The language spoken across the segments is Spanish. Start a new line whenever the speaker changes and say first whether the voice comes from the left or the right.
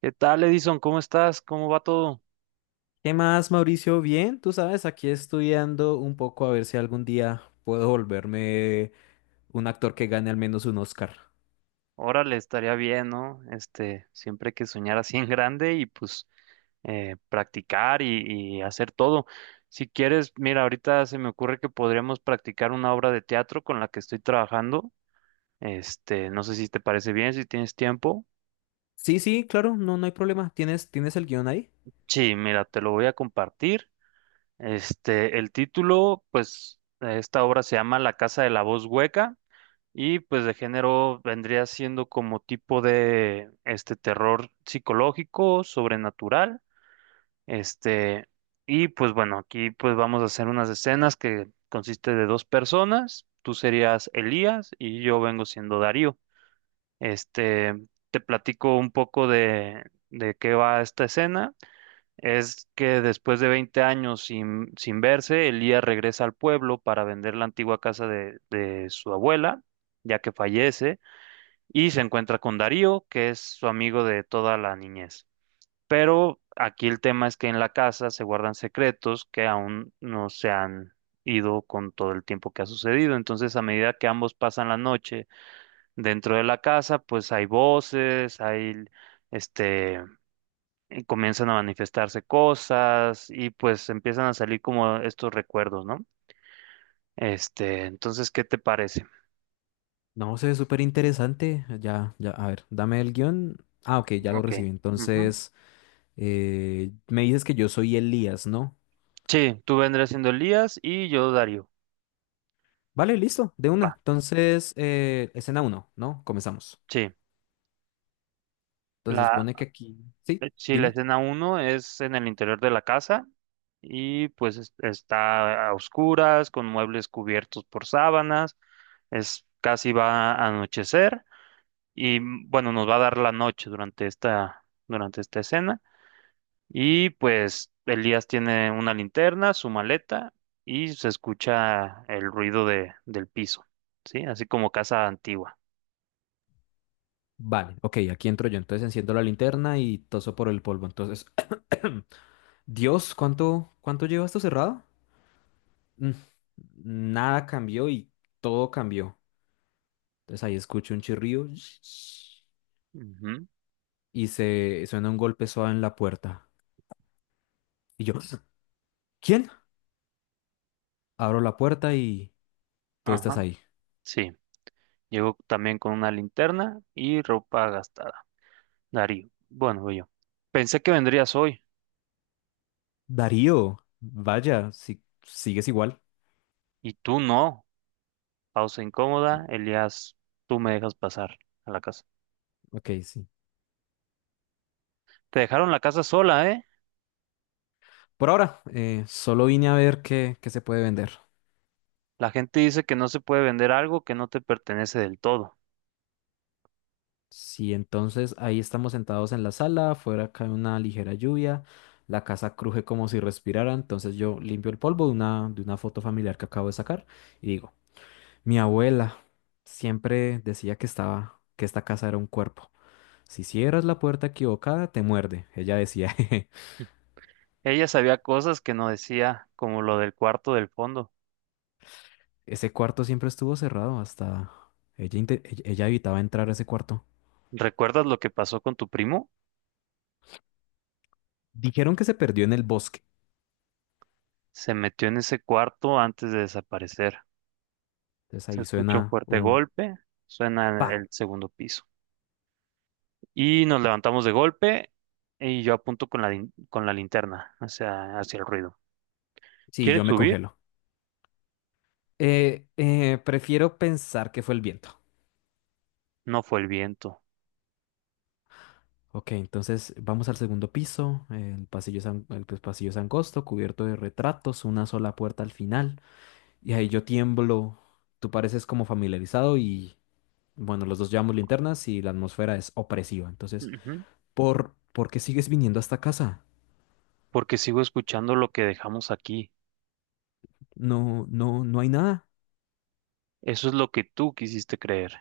right: ¿Qué tal, Edison? ¿Cómo estás? ¿Cómo va todo?
left: ¿Qué más, Mauricio? Bien, tú sabes, aquí estudiando un poco a ver si algún día puedo volverme un actor que gane al menos un Oscar.
right: Órale, estaría bien, ¿no? Siempre hay que soñar así en grande y pues practicar y hacer todo. Si quieres, mira, ahorita se me ocurre que podríamos practicar una obra de teatro con la que estoy trabajando. No sé si te parece bien, si tienes tiempo.
left: Sí, sí, claro, no, no hay problema. ¿Tienes el guión ahí?
right: Sí, mira, te lo voy a compartir. El título, pues, de esta obra se llama La Casa de la Voz Hueca. Y pues de género vendría siendo como tipo de este terror psicológico, sobrenatural, este, y pues bueno, aquí pues vamos a hacer unas escenas que consiste de dos personas, tú serías Elías y yo vengo siendo Darío. Este, Te platico un poco de qué va esta escena. Es que después de 20 años sin verse, Elías regresa al pueblo para vender la antigua casa de su abuela ya que fallece, y se encuentra con Darío, que es su amigo de toda la niñez. Pero aquí el tema es que en la casa se guardan secretos que aún no se han ido con todo el tiempo que ha sucedido. Entonces, a medida que ambos pasan la noche dentro de la casa, pues hay voces, hay este, y comienzan a manifestarse cosas y pues empiezan a salir como estos recuerdos, ¿no? Entonces, ¿qué te parece?
left: No, se ve súper interesante. Ya, ya, a ver, dame el guión. Ah, ok, ya lo
right: Ok.
left: recibí.
right: Ujú.
left: Entonces, me dices que yo soy Elías, ¿no?
right: Sí, tú vendrás siendo Elías y yo Darío.
left: Vale, listo, de una.
right: Va.
left: Entonces, escena uno, ¿no? Comenzamos.
right: Sí,
left: Entonces,
right: la,
left: pone que aquí... Sí,
right: sí, la
left: dime.
right: escena uno es en el interior de la casa y pues está a oscuras, con muebles cubiertos por sábanas, es casi va a anochecer y bueno, nos va a dar la noche durante esta escena y pues Elías tiene una linterna, su maleta y se escucha el ruido del piso, ¿sí? Así como casa antigua.
left: Vale, ok, aquí entro yo. Entonces enciendo la linterna y toso por el polvo. Entonces, Dios, ¿cuánto lleva esto cerrado? Mm, Nada cambió y todo cambió. Entonces ahí escucho un chirrío
right: Ujú.
left: y se suena un golpe suave en la puerta. Y yo, ¿quién? Abro la puerta y tú estás
right: Ajá,
left: ahí.
right: sí. Llegó también con una linterna y ropa gastada. Darío. Bueno, yo. Pensé que vendrías hoy
left: Darío, vaya, si sigues igual.
right: y tú no. Pausa
left: Mm,
right: incómoda. Elías, tú me dejas pasar a la casa.
left: ok, sí.
right: Te dejaron la casa sola, ¿eh?
left: Por ahora, solo vine a ver qué se puede vender.
right: La gente dice que no se puede vender algo que no te pertenece del todo.
left: Sí, entonces ahí estamos sentados en la sala, afuera cae una ligera lluvia, la casa cruje como si respirara, entonces yo limpio el polvo de una foto familiar que acabo de sacar y digo, mi abuela siempre decía que esta casa era un cuerpo. Si cierras la puerta equivocada, te muerde. Ella decía, "Jeje".
right: Ella sabía cosas que no decía, como lo del cuarto del fondo.
left: Ese cuarto siempre estuvo cerrado hasta ella, ella evitaba entrar a ese cuarto.
right: ¿Recuerdas lo que pasó con tu primo?
left: Dijeron que se perdió en el bosque.
right: Se metió en ese cuarto antes de desaparecer.
left: Entonces
right: Se
left: ahí
right: escucha un
left: suena
right: fuerte
left: un
right: golpe. Suena en
left: pa.
right: el segundo piso. Y nos levantamos de golpe y yo apunto con la linterna hacia el ruido.
left: Sí,
right: ¿Quieres
left: yo me
right: subir?
left: congelo. Prefiero pensar que fue el viento.
right: No fue el viento.
left: Ok, entonces vamos al segundo piso. El pasillo es, an- el pues, pasillo es angosto, cubierto de retratos, una sola puerta al final. Y ahí yo tiemblo. Tú pareces como familiarizado y, bueno, los dos llevamos linternas y la atmósfera es opresiva. Entonces,
right: Ujú.
left: ¿por qué sigues viniendo a esta casa?
right: Porque sigo escuchando lo que dejamos aquí.
left: No, no, no hay nada.
right: Eso es lo que tú quisiste creer.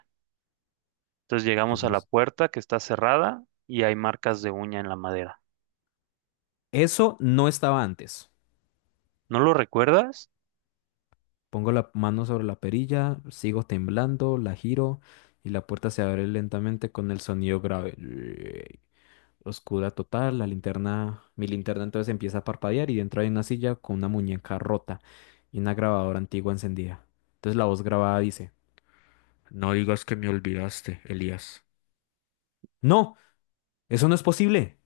right: Entonces llegamos a la
left: Llegamos.
right: puerta que está cerrada y hay marcas de uña en la madera.
left: Eso no estaba antes.
right: ¿No lo recuerdas?
left: Pongo la mano sobre la perilla, sigo temblando, la giro y la puerta se abre lentamente con el sonido grave. Oscura total, mi linterna entonces empieza a parpadear y dentro hay una silla con una muñeca rota y una grabadora antigua encendida. Entonces la voz grabada dice, no digas que me olvidaste, Elías. ¡No! ¡Eso no es posible!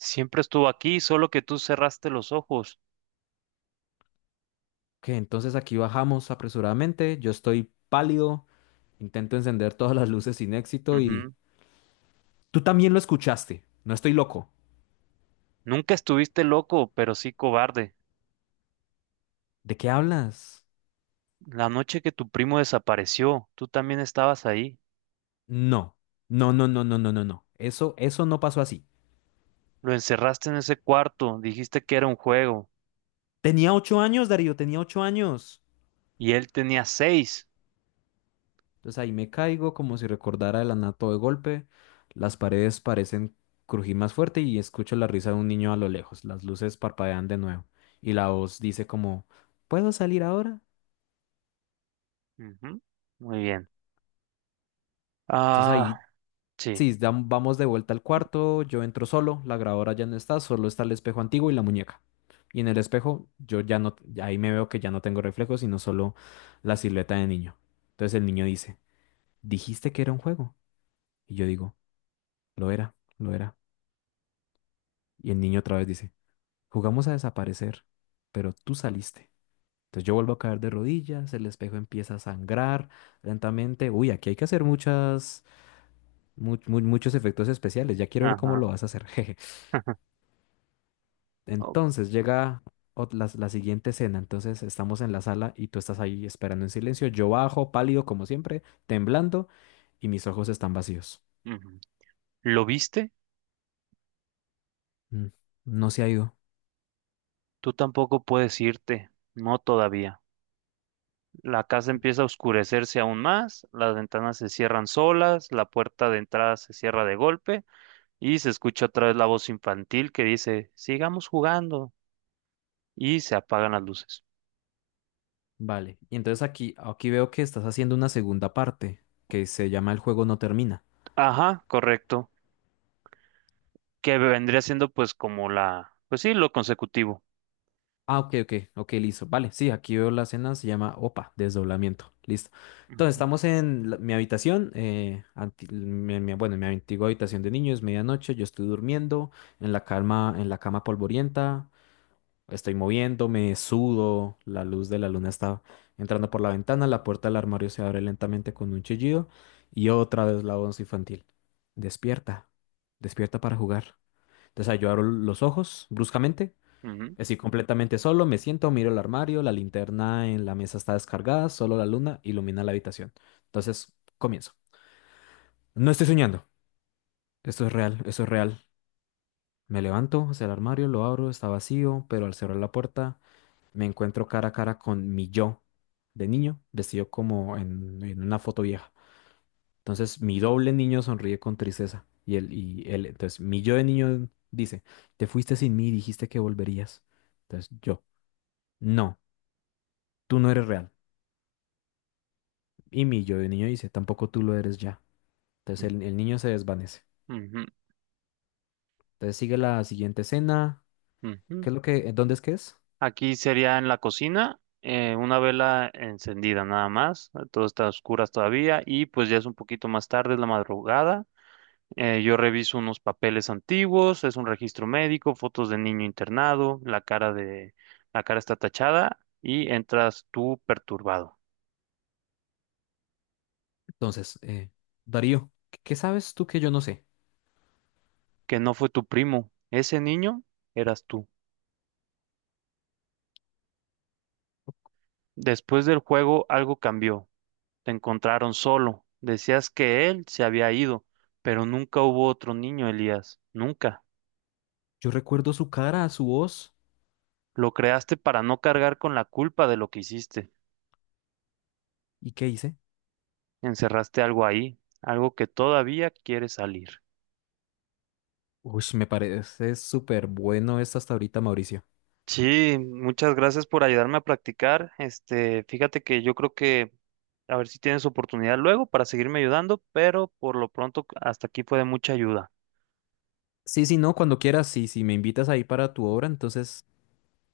right: Siempre estuvo aquí, solo que tú cerraste los ojos.
left: Que entonces aquí bajamos apresuradamente, yo estoy pálido, intento encender todas las luces sin éxito y.
right: Ujú.
left: Tú también lo escuchaste, no estoy loco.
right: Nunca estuviste loco, pero sí cobarde.
left: ¿De qué hablas?
right: La noche que tu primo desapareció, tú también estabas ahí.
left: No, no, no, no, no, no, no, no. Eso no pasó así.
right: Lo encerraste en ese cuarto, dijiste que era un juego
left: Tenía ocho años, Darío, tenía ocho años.
right: y él tenía seis.
left: Entonces ahí me caigo como si recordara el anato de golpe. Las paredes parecen crujir más fuerte y escucho la risa de un niño a lo lejos. Las luces parpadean de nuevo y la voz dice como, ¿puedo salir ahora?
right: Ujú. Muy bien.
left: Entonces
right: Ah,
left: ahí
right: sí.
left: sí, vamos de vuelta al cuarto, yo entro solo, la grabadora ya no está, solo está el espejo antiguo y la muñeca. Y en el espejo yo ya no, ahí me veo que ya no tengo reflejos, sino solo la silueta de niño. Entonces el niño dice, dijiste que era un juego. Y yo digo, lo era, lo era. Y el niño otra vez dice, jugamos a desaparecer, pero tú saliste. Entonces yo vuelvo a caer de rodillas, el espejo empieza a sangrar lentamente. Uy, aquí hay que hacer muchos efectos especiales, ya quiero ver cómo
right: Ajá.
left: lo vas a hacer.
right: Oh,
left: Entonces llega la siguiente escena. Entonces estamos en la sala y tú estás ahí esperando en silencio. Yo bajo, pálido como siempre, temblando y mis ojos están vacíos.
right: ujú. ¿Lo viste?
left: Mm, no se ha ido.
right: Tú tampoco puedes irte. No todavía. La casa empieza a oscurecerse aún más, las ventanas se cierran solas, la puerta de entrada se cierra de golpe y se escucha otra vez la voz infantil que dice, sigamos jugando y se apagan las luces.
left: Vale. Y entonces aquí veo que estás haciendo una segunda parte que se llama El juego no termina.
right: Ajá, correcto. Que vendría siendo pues como pues sí, lo consecutivo.
left: Ah, ok, ok, ok, listo. Vale, sí, aquí veo la escena, se llama OPA, desdoblamiento. Listo. Entonces, estamos mi habitación, bueno, en mi antigua habitación de niños, medianoche, yo estoy durmiendo en la cama polvorienta, estoy moviéndome, sudo, la luz de la luna está entrando por la ventana, la puerta del armario se abre lentamente con un chillido y otra vez la voz infantil. Despierta, despierta para jugar. Entonces, ahí yo abro los ojos bruscamente.
right: Ujú,
left: Estoy completamente solo, me siento, miro el armario, la linterna en la mesa está descargada, solo la luna ilumina la habitación. Entonces, comienzo. No estoy soñando, esto es real, esto es real. Me levanto hacia el armario, lo abro, está vacío, pero al cerrar la puerta me encuentro cara a cara con mi yo de niño, vestido como en una foto vieja. Entonces, mi doble niño sonríe con tristeza entonces, mi yo de niño dice, te fuiste sin mí, dijiste que volverías. Entonces, yo, no, tú no eres real. Y mi yo de niño dice, tampoco tú lo eres ya. Entonces el niño se desvanece.
right: ujú,
left: Entonces sigue la siguiente escena.
right: ujú.
left: ¿Qué es lo que, dónde es que es?
right: Aquí sería en la cocina, una vela encendida nada más, todo está a oscuras todavía y pues ya es un poquito más tarde, es la madrugada. Yo reviso unos papeles antiguos, es un registro médico, fotos de niño internado, la cara está tachada y entras tú perturbado,
left: Entonces, Darío, ¿qué sabes tú que yo no sé?
right: que no fue tu primo, ese niño eras tú. Después del juego algo cambió. Te encontraron solo. Decías que él se había ido, pero nunca hubo otro niño, Elías. Nunca.
left: Yo recuerdo su cara, su voz.
right: Lo creaste para no cargar con la culpa de lo que hiciste.
left: ¿Y qué hice?
right: Encerraste algo ahí, algo que todavía quiere salir.
left: Uy, me parece súper bueno esto hasta ahorita, Mauricio.
right: Sí, muchas gracias por ayudarme a practicar. Fíjate que yo creo que a ver si tienes oportunidad luego para seguirme ayudando, pero por lo pronto hasta aquí fue de mucha ayuda.
left: Sí, sí, no, cuando quieras, sí, si me invitas ahí para tu obra, entonces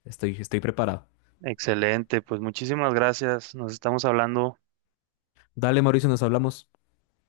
left: estoy preparado.
right: Excelente, pues muchísimas gracias. Nos estamos hablando.
left: Dale, Mauricio, nos hablamos.